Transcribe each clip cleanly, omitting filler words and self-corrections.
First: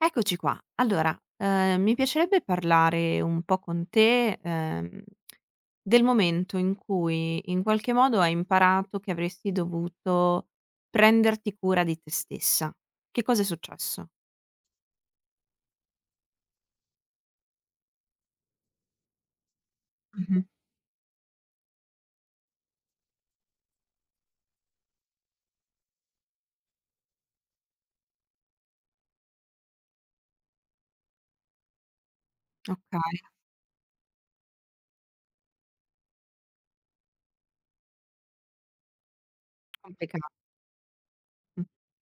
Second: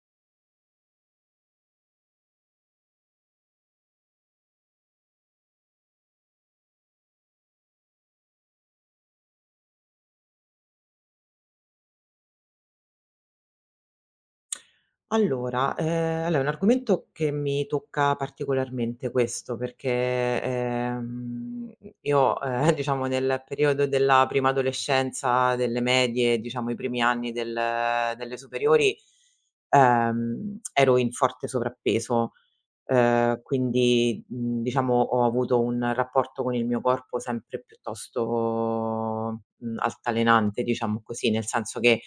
Eccoci qua. Allora, mi piacerebbe parlare un po' con te, del momento in cui in qualche modo hai imparato che avresti dovuto prenderti cura di te stessa. Che cosa è successo? Allora, allora è un argomento che mi tocca particolarmente questo, perché, Mh-mh. Io, diciamo nel periodo della prima adolescenza, delle medie, diciamo i primi anni delle superiori, ero in forte sovrappeso. Okay, Quindi, diciamo ho avuto un rapporto con il mio corpo sempre piuttosto, complicato. altalenante, diciamo così, nel Mh. senso che,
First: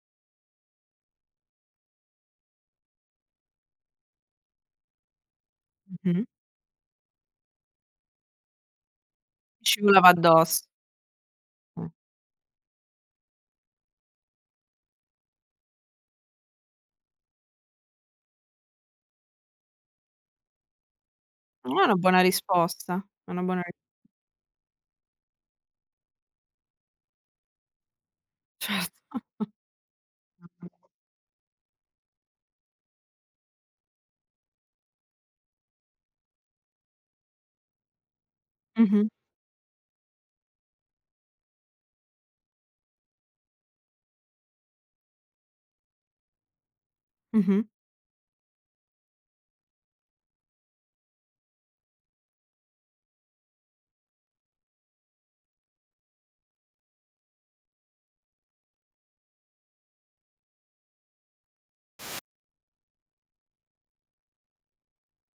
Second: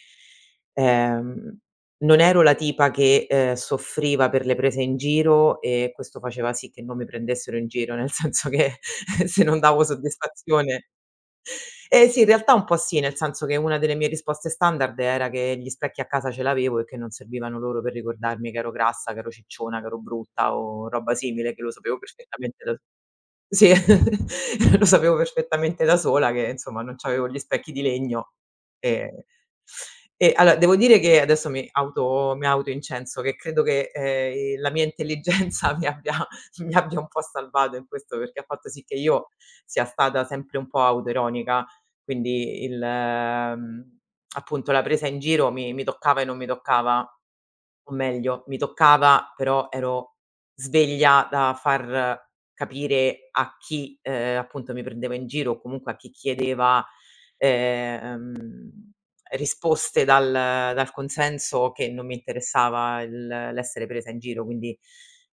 ehm, non ero la tipa che, soffriva per le prese in giro, e questo Mh-mh. faceva sì che non mi prendessero in giro, nel senso che se non davo Scivolava addosso. soddisfazione Mh. eh sì, in realtà un po' sì, nel senso che una delle mie risposte standard era che gli specchi a casa ce l'avevo e che non servivano loro per ricordarmi che ero grassa, che ero cicciona, che ero brutta o roba simile, che lo No, è una sapevo buona perfettamente da risposta, è una buona ri sì, lo sapevo perfettamente da sola, che insomma non c'avevo gli specchi di legno. certo. ehm, e allora devo dire che adesso mi autoincenso, che credo che, la mia intelligenza mi abbia un po' salvato in questo, perché ha fatto sì che Mh-mh. io sia stata sempre un po' autoironica, quindi appunto la presa in giro mi toccava e non mi toccava, Mh-mh. o meglio mi toccava però ero sveglia da far capire a chi, appunto mi prendeva in giro, o comunque a chi chiedeva, ehm, risposte dal consenso, che non mi interessava il l'essere presa in giro. Quindi,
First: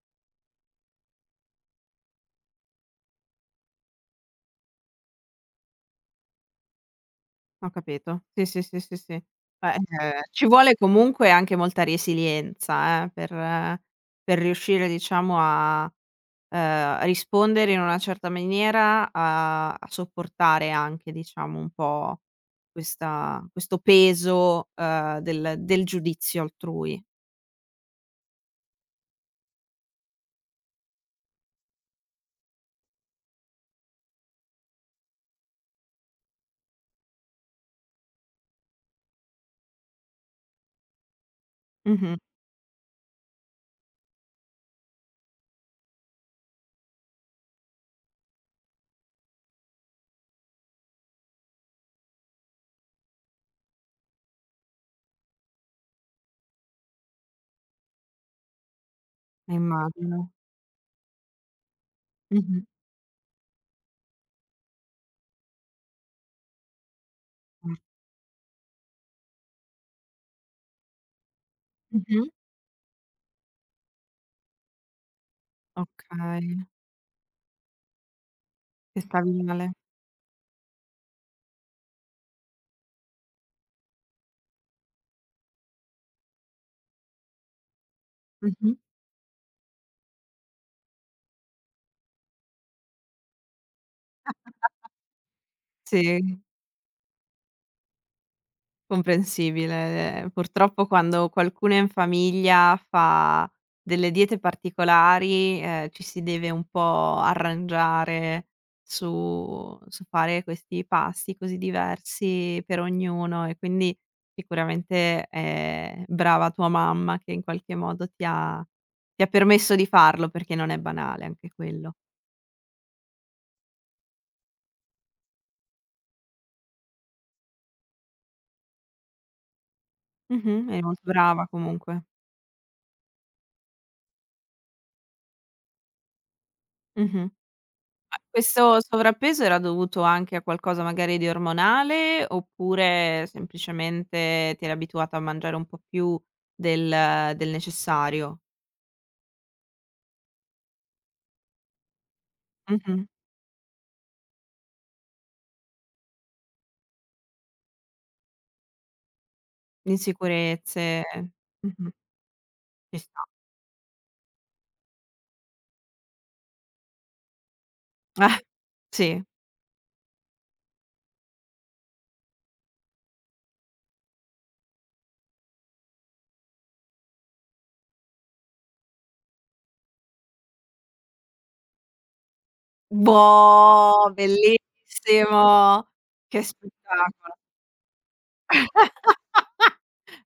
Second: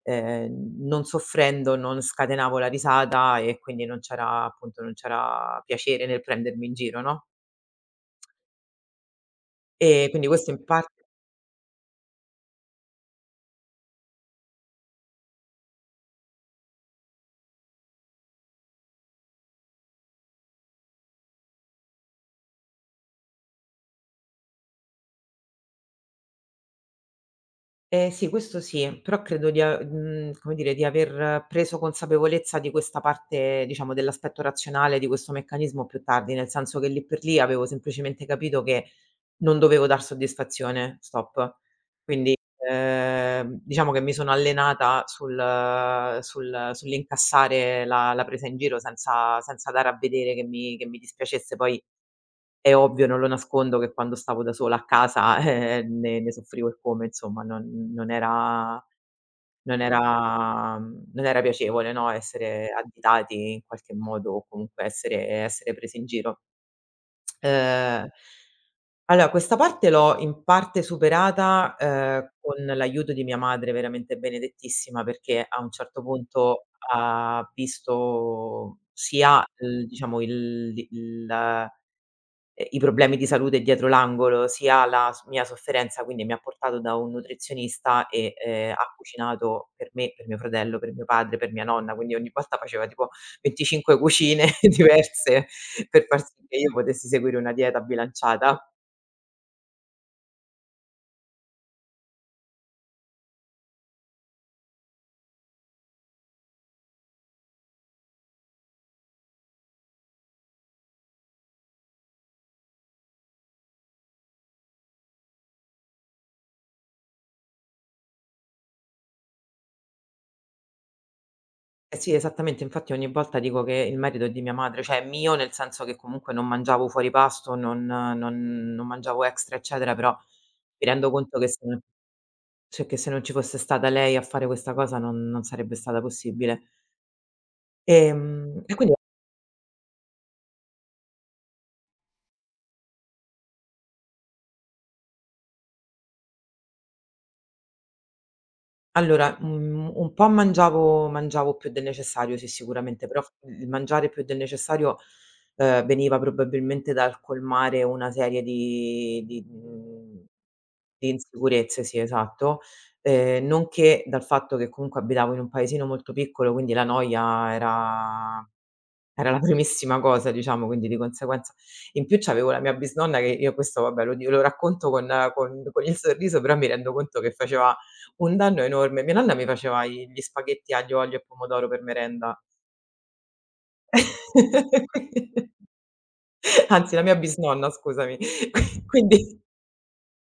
non soffrendo non scatenavo la risata, e quindi non c'era appunto non c'era piacere nel prendermi in giro, no. Ho capito. Sì, sì, sì, sì, sì. Beh, quindi ci questo in vuole par comunque anche molta resilienza, per riuscire diciamo a, rispondere in una certa maniera, a sopportare anche diciamo un po' questa questo peso, del del giudizio altrui. Sì, questo sì, però credo come dire, di aver preso consapevolezza di questa parte, diciamo, dell'aspetto razionale di questo meccanismo più tardi, nel senso che lì per lì avevo semplicemente capito che non dovevo dar soddisfazione, stop. Mh-mh. Quindi, diciamo che mi sono allenata sull'incassare la presa in giro senza senza dare a vedere che mi dispiacesse. Poi è ovvio, non lo nascondo, che quando stavo da sola a casa, ne ne soffrivo e come, insomma, non era non Immagino. era non era piacevole, no, Mh-mh. essere additati in qualche modo o comunque essere essere presi in giro. Mh. Ehm, allora questa parte l'ho in parte superata, Mh-mh. Con l'aiuto di mia madre, veramente benedettissima, perché a un certo Okay. punto ha visto Che stavi sia male. l diciamo il i problemi di salute dietro l'angolo, sia la s mia sofferenza, quindi mi ha portato da un nutrizionista e, Mh-mh. ha cucinato per me, per mio fratello, per mio padre, per mia nonna, quindi ogni volta faceva tipo 25 cucine diverse, per far Sì. sì che io potessi seguire una dieta bilanciata. Comprensibile. Purtroppo quando qualcuno in famiglia fa delle diete particolari, ci si deve un po' arrangiare su fare questi pasti così diversi per ognuno e quindi sicuramente, brava tua mamma che in qualche modo ti ha permesso di farlo, perché non è banale anche quello. Eh sì, esattamente, infatti ogni volta dico che il merito è di mia madre, cioè è mio nel senso che comunque non mangiavo fuori pasto, non non mangiavo extra, eccetera, però Mh-mh, è mi molto rendo conto brava che se non comunque. cioè che se non ci fosse stata lei a fare questa cosa non sarebbe stata possibile. Mh-mh. Ma Ehm, e questo quindi sovrappeso era dovuto anche a qualcosa magari di ormonale, oppure semplicemente ti eri abituata a mangiare un po' più del del necessario? allora, un po' mangiavo più del necessario, sì, Mh-mh. sicuramente, però f il mangiare più del necessario, veniva probabilmente dal colmare una serie Insicurezze di insicurezze, mh-mh, sì, esatto, ci sta. Nonché dal fatto che comunque abitavo in un paesino molto piccolo, quindi la noia Eh, era sì. era la primissima cosa, diciamo. Quindi di conseguenza in più c'avevo la mia bisnonna, che io questo vabbè lo racconto con il sorriso, però mi rendo conto che faceva un danno enorme. Mia nonna mi faceva i gli spaghetti aglio, olio e pomodoro per merenda. Boh, bellissimo! Che Anzi la mia spettacolo. bisnonna, scusami. Qui quindi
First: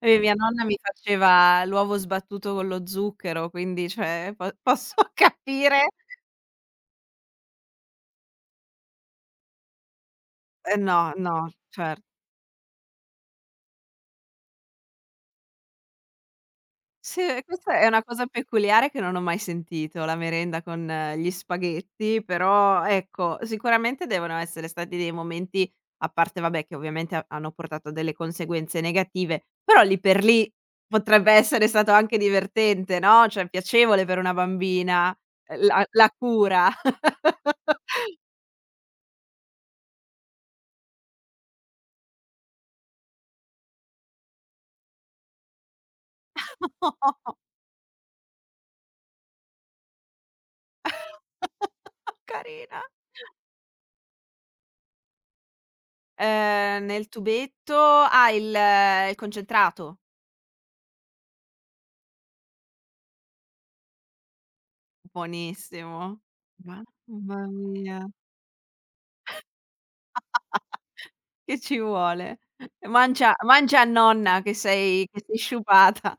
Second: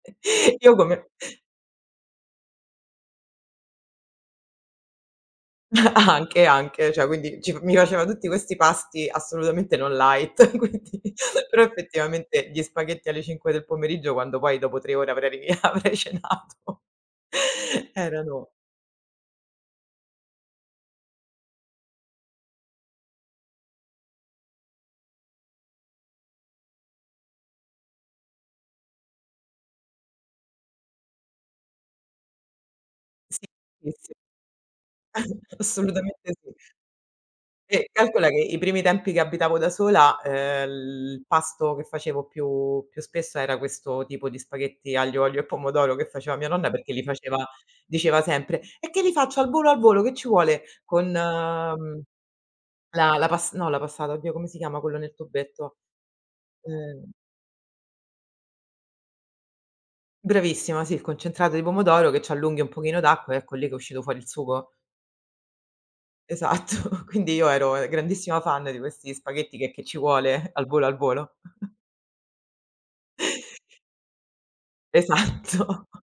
E mia nonna io mi come faceva l'uovo sbattuto con lo zucchero, quindi cioè po posso capire anche, anche, cioè quindi ci f mi faceva tutti questi pasti assolutamente non light, no, quindi no, però cer effettivamente gli spaghetti alle 5 del pomeriggio, quando poi dopo 3 ore avrei ri avrei cenato, Sì, e questa è una cosa erano peculiare che non ho mai sentito, la merenda con gli spaghetti, però ecco, sicuramente devono essere stati dei momenti a parte vabbè che ovviamente ha hanno portato a delle conseguenze negative, però lì per lì potrebbe essere stato anche divertente, no, sì, cioè sì, piacevole sì, per una bambina, la la assolutamente sì. cura. E calcola che i primi tempi che abitavo da sola, il pasto che facevo più spesso era questo tipo di spaghetti aglio, olio e pomodoro che faceva mia nonna, perché li Oh, faceva diceva sempre: "E che li faccio al volo, che ci vuole?" Con Carina. La la pas no la passata, oddio come si chiama quello nel tubetto? Nel Ehm, tubetto ah, il concentrato. Bravissima, sì, il concentrato di pomodoro, che ci allunghi un pochino d'acqua, e ecco lì che è uscito fuori il sugo. Buonissimo. Esatto, quindi io Mamma ero mia, grandissima fan di questi spaghetti, che ci vuole, al volo, al volo. che ci vuole. Mangia mangia a nonna che sei Esatto, sciupata.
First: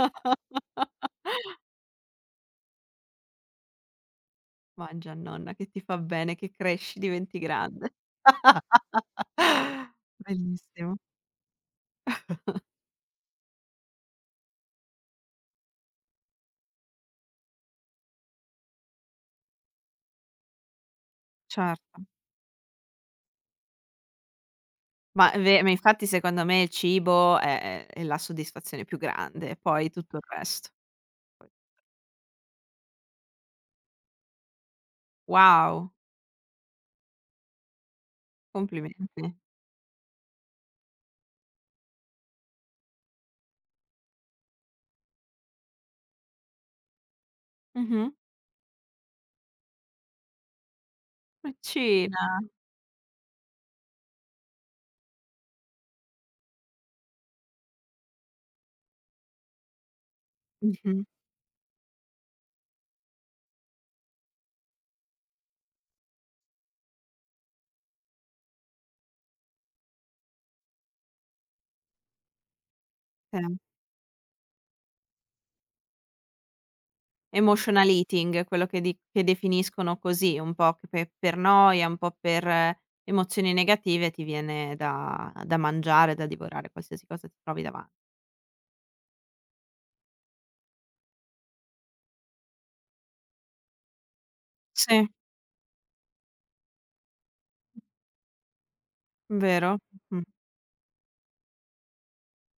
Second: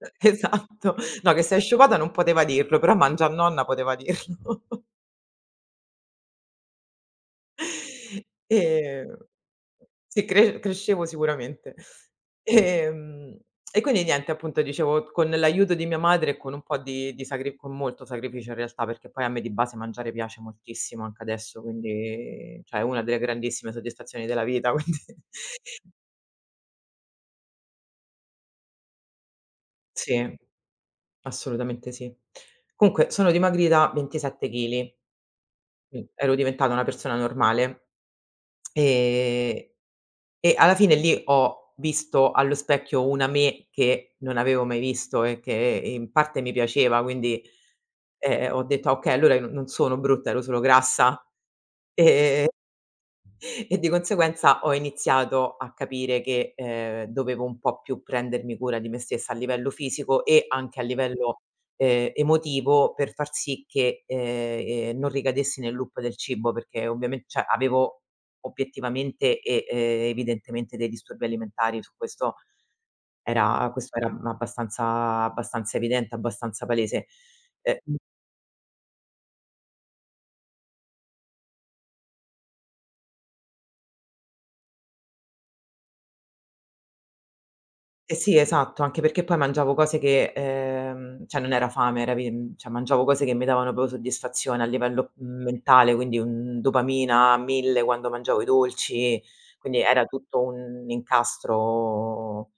esatto. No, che sei asciugata non poteva dirlo, però mangianonna poteva dirlo. Mangia a nonna che ti fa bene, che cresci, diventi grande. Ehm, sì, Bellissimo, crescevo sicuramente. Ehm, e quindi niente, appunto dicevo, con l'aiuto di mia madre e con un po' di sacri con molto sacrificio, in realtà, perché poi a me di base mangiare piace moltissimo anche adesso, certo. quindi cioè è una delle grandissime soddisfazioni della vita, quindi Ma infatti secondo me il cibo è la soddisfazione più grande, poi sì, tutto il resto. assolutamente sì. Comunque sono dimagrita 27 chili. Wow, Ero diventata una persona normale. complimenti. Ehm, e alla fine lì ho visto allo specchio una me che non avevo mai visto, e che in parte mi piaceva, quindi, Mh-mh. Ho detto: "Ah okay, allora io non sono brutta, ero solo grassa". Piccina. Ehm e di conseguenza ho iniziato a capire che, dovevo un po' più prendermi cura di me stessa a livello fisico, e anche a Mh-mh. livello, emotivo, per far sì che, non ricadessi nel loop del cibo, perché ovviamen cioè avevo obiettivamente e, evidentemente, dei disturbi alimentari. Su Sì. Questo era abbastanza abbastanza evidente, abbastanza palese. Emotional Ehm eating, quello che di che definiscono così, un po' che pe per noia, un po' per emozioni negative ti viene da da mangiare, da divorare qualsiasi cosa ti trovi davan Eh sì, esatto, anche perché poi mangiavo cose che cioè non era fame, cioè mangiavo cose che mi davano proprio soddisfazione a Sì, livello, mentale, quindi, dopamina a 1000 quando mangiavo i dolci, vero. quindi era Mh. tutto un incastro,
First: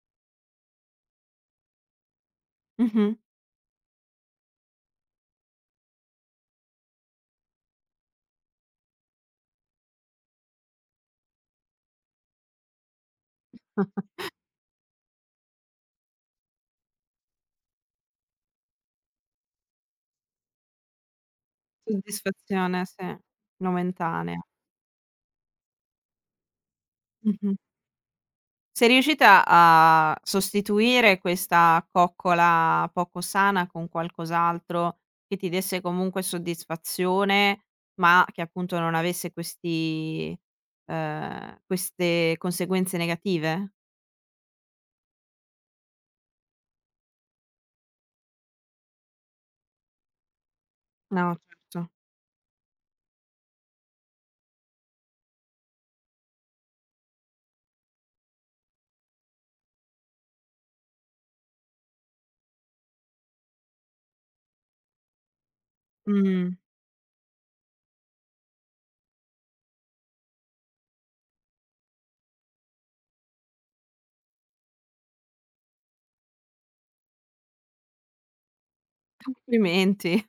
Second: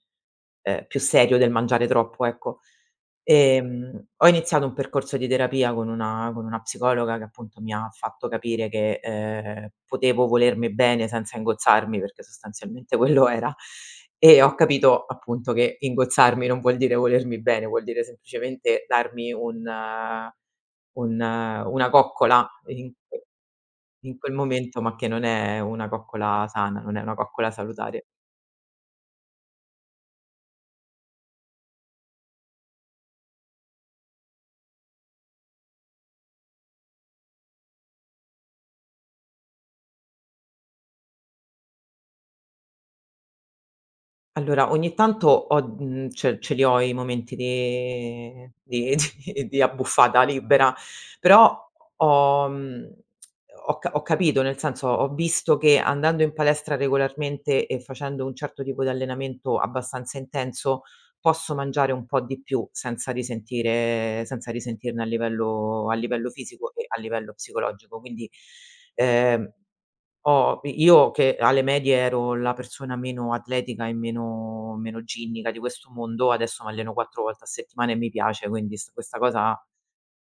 più serio del mangiare troppo, ecco. Mh-mh. Ho iniziato un percorso di terapia con una psicologa, che appunto mi ha fatto capire che, potevo volermi bene senza ingozzarmi, perché sostanzialmente quello era, e ho capito appunto che ingozzarmi non vuol dire volermi bene, vuol dire semplicemente darmi un una coccola Soddisfazione, sì, in quel momentanea. momento, ma che non è una coccola sana, non è una coccola Mh-mh. salutare. Sei riuscita a sostituire questa coccola poco sana con qualcos'altro che ti desse comunque soddisfazione, ma che appunto non avesse questi queste conseguenze negative? Allora, ogni tanto ce li ho i momenti di di abbuffata libera, No, però certo. ho mhmm, ho capito, nel senso, ho visto che andando in palestra regolarmente e facendo un certo tipo di allenamento abbastanza intenso, posso mangiare un po' di più senza risentire senza risentirne a livello Mh, fisico e a livello psicologico. Quindi, ehm ho i io che alle medie ero la persona meno atletica e meno ginnica di questo mondo, adesso m'alleno 4 volte a settimana e mi piace, quindi s questa cosa complimenti.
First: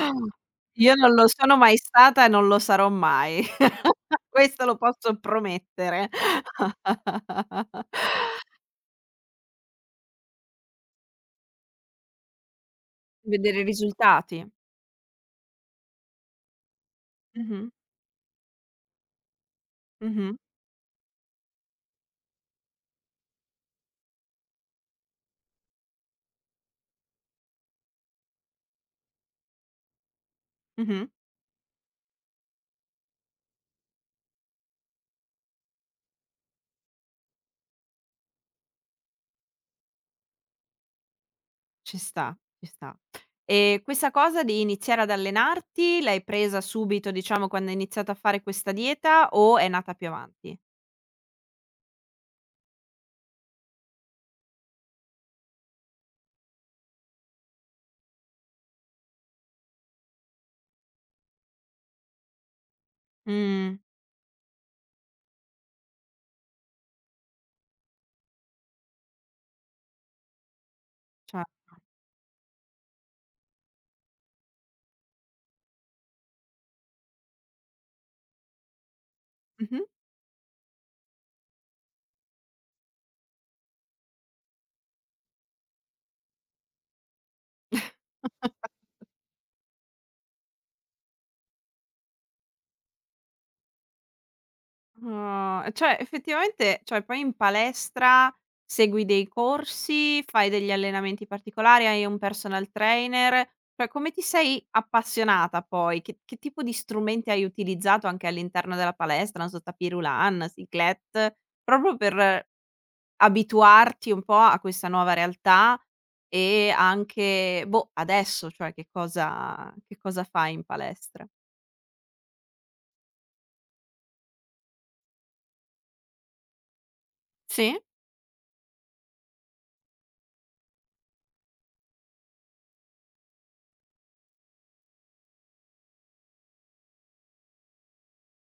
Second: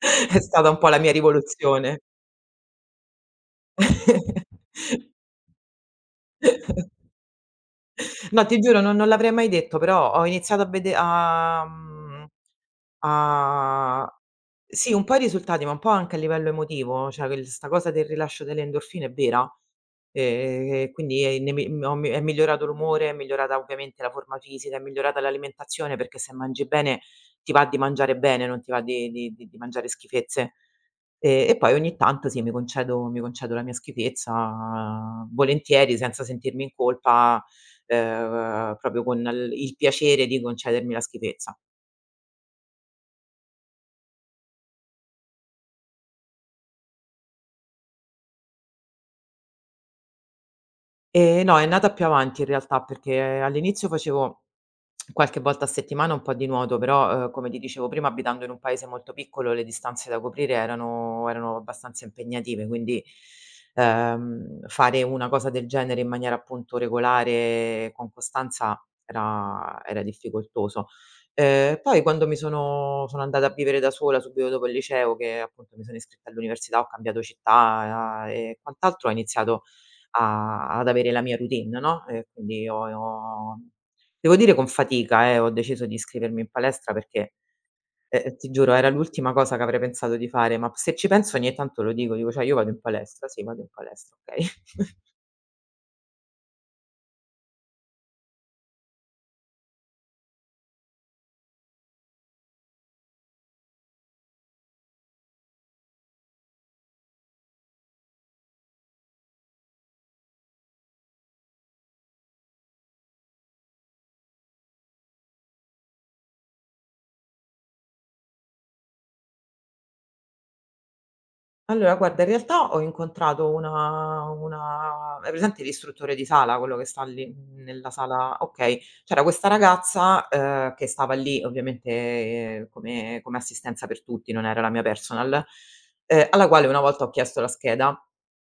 è stata un po' Io la mia non lo sono mai rivoluzione. stata e non lo sarò mai. Questo lo posso promettere. No, ti giuro, non l'avrei mai detto, però ho iniziato a vede a mhmm, Vedere i a risultati. sì, un po' i risultati, ma un po' anche a livello emotivo, cioè quel 'sta Mh-mh, cosa del rilascio delle endorfine è vera. mh-mh. E quindi, ne mi mhmm, ho mi è migliorato l'umore, è migliorata ovviamente la forma fisica, è migliorata l'alimentazione, perché se mangi bene ti va di mangiare bene, non ti va di mangiare schifezze. Mh-mh. E poi ogni tanto sì, mi concedo la mia schifezza, volentieri, senza sentirmi in colpa, proprio con l il piacere di concedermi la schifezza. Ci sta, ci sta. E questa cosa di iniziare ad allenarti l'hai presa subito, diciamo, quando hai iniziato a fare questa dieta o è nata più avanti? No, è nata più avanti in realtà, perché all'inizio facevo qualche volta a settimana un po' di nuoto, però, come ti dicevo prima, abitando in un paese molto piccolo le distanze da coprire erano abbastanza impegnative, quindi, Mh, fare una cosa del genere in maniera appunto regolare e con costanza era era difficoltoso. certo. Poi quando mi sono sono andata a vivere da sola subito dopo il liceo, che appunto mi sono iscritta all'università, ho cambiato città, e quant'altro, ho iniziato Mh-mh. a ad avere la mia routine, no, e quindi ho ho devo dire con fatica, ho deciso di iscrivermi in palestra perché, ti giuro era l'ultima cosa che avrei pensato di fare, ma se ci penso ogni tanto lo dico, dico: "Cioè io vado in palestra, sì vado in palestra, okay." Ah, cioè effettivamente cioè poi in palestra segui dei corsi, fai degli allenamenti particolari, hai un personal trainer, cioè come ti sei appassionata poi? Che tipo di strumenti hai utilizzato anche all'interno della palestra? Non so, tapis roulant, cyclette, proprio per abituarti un po' a questa nuova realtà e anche, boh, adesso, cioè che cosa fai in palestra? Allora guarda, in realtà ho incontrato una hai presente l'istruttore di sala, quello che sta lì, Sì. nella sala, okay. C'era questa ragazza, che stava lì ovviamente, come assistenza per tutti, non era la mia personal, alla quale una volta ho chiesto la scheda,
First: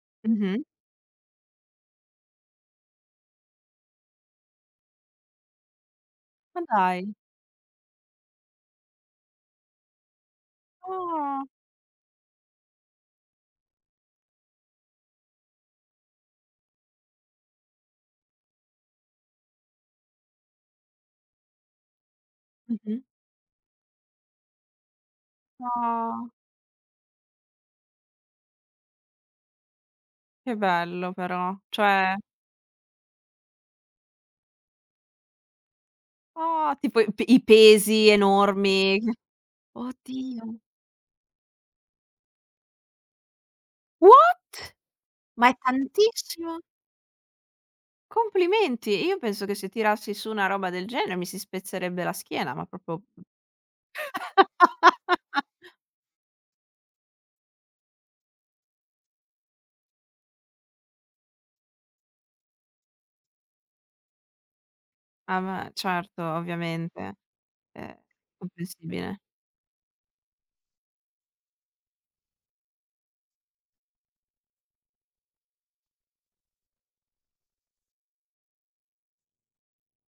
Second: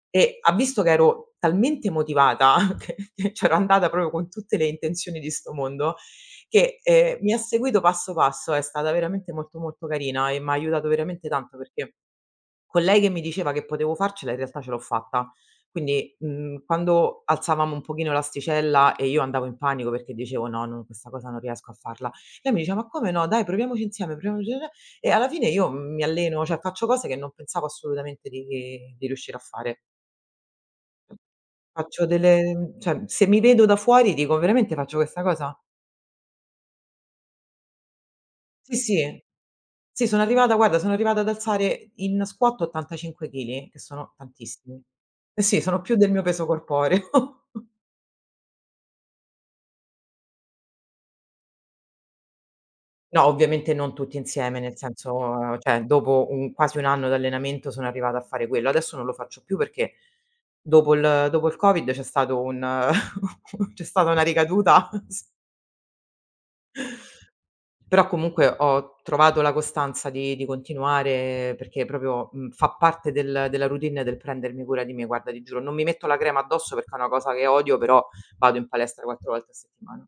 e ha Mh-mh. visto che ero talmente motivata che c'ero andata proprio con tutte le intenzioni di sto mondo, Ma che, dai. Mi ha seguito passo passo, è stata veramente molto, molto carina, e m'ha aiutato veramente Ah. tanto, perché con lei che mi diceva che potevo farcela, in realtà ce l'ho fatta. Quindi, quando alzavamo un pochino l'asticella e io andavo in panico perché dicevo: "No, non questa cosa non riesco a farla." Lei mi diceva: "Ma Mh-mh. come no? Dai, proviamoci insieme, proviamoci" insie" e alla fine io mi No, alleno, cioè faccio cose che non pensavo assolutamente di riuscire a fare. che bello però. Faccio Cioè delle cioè se mi vedo da fuori dico: "Veramente faccio questa cosa?" oh, tipo i pesi Sì, enormi. sì. Sì, sono arrivata Oddio. guarda, sono arrivata ad alzare in squat 85 chili, che sono What? tantissimi. Eh Ma è sì, sono più del mio peso tantissimo? corporeo. Complimenti. Io penso che se tirassi su una roba del genere mi si spezzerebbe la schiena, ma proprio No, ovviamente non tutti insieme, nel senso cioè dopo un quasi 1 anno d'allenamento sono arrivata a fare quello. Adesso non lo faccio più perché dopo il Covid c'è stato un c'è stata una ricaduta s Ah, ma certo, ovviamente. È però comunque ho comprensibile. trovato la costanza di continuare, perché proprio, fa parte della routine del prendermi cura di me. Guarda, ti giuro, non mi metto la crema addosso perché è una cosa che odio, però vado in palestra 4 volte a settimana.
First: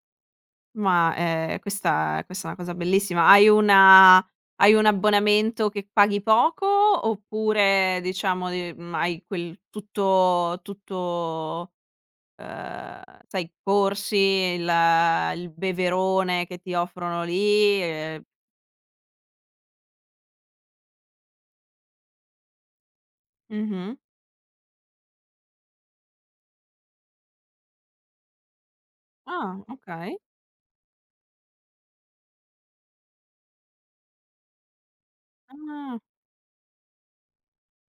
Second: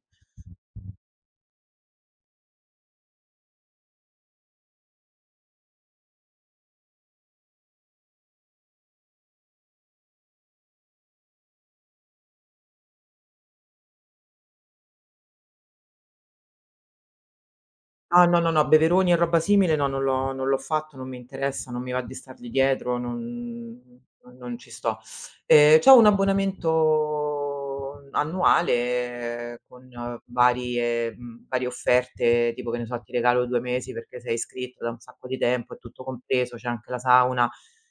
Ma, questa è una cosa bellissima. Hai una hai un abbonamento che paghi poco oppure diciamo, hai quel tutto tutto, ehm, sai corsi, il beverone che ti offrono lì, Ah, no, no, no, beveroni e roba simile no, non l'ho fatto, non mi interessa, non mi va di stargli dietro, mh-mh. non ci sto. C'ho un abbonamento Ah, annuale con okay. Varie offerte, tipo che ne so, ti regalo 2 mesi perché sei iscritto da un sacco di tempo, è Ah. tutto compreso, c'è anche la sauna.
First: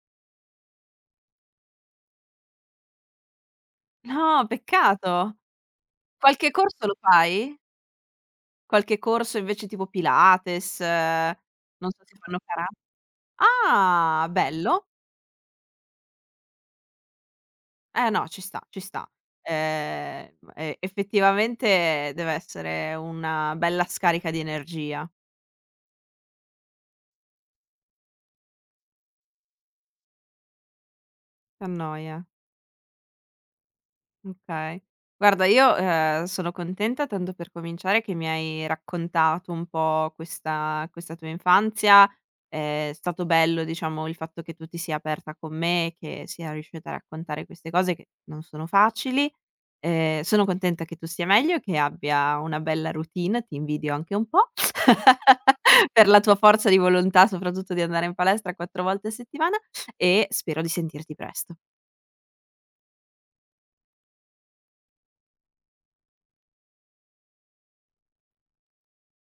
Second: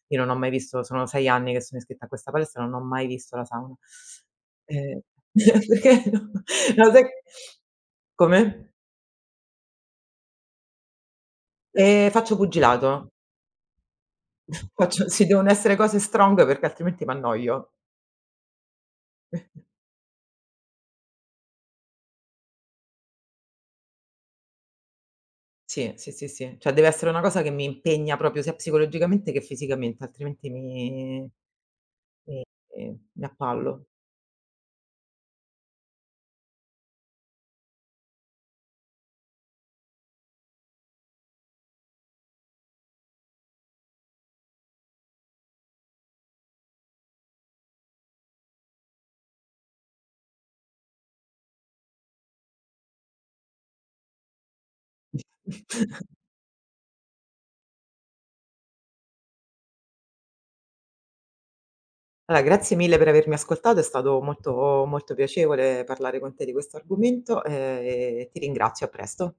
Io non ho mai visto, sono 6 anni che sono iscritta a questa palestra, non ho mai visto la sauna. No, Ehm, peccato. Perché no, Qualche corso no lo sai fai? come? Qualche corso invece tipo Pilates, non so se Faccio fanno kara pugilato. ah, bello. Faccio sì, devono essere cose strong perché altrimenti m'annoio. Eh no, ci sta, ci sta. Ehm, effettivamente deve essere una bella scarica di energia. Sì, sì, sì, sì. Cioè deve essere una cosa che mi impegna proprio sia psicologicamente che fisicamente, altrimenti Che annoia. mi mi appallo. Okay. Guarda io, sono contenta tanto per cominciare che mi hai raccontato un po' questa tua infanzia. È stato bello diciamo il fatto che tu ti sia aperta con me, che sia riuscita a raccontare queste cose che non sono facili. Sono contenta che tu stia meglio, che abbia una bella routine, ti invidio anche un po' per la tua forza di volontà, soprattutto di andare in palestra 4 volte a settimana e spero di sentirti presto. Allora grazie mille per avermi ascoltato, è stato molto molto piacevole parlare con te di questo argomento, e ti ringrazio. A presto.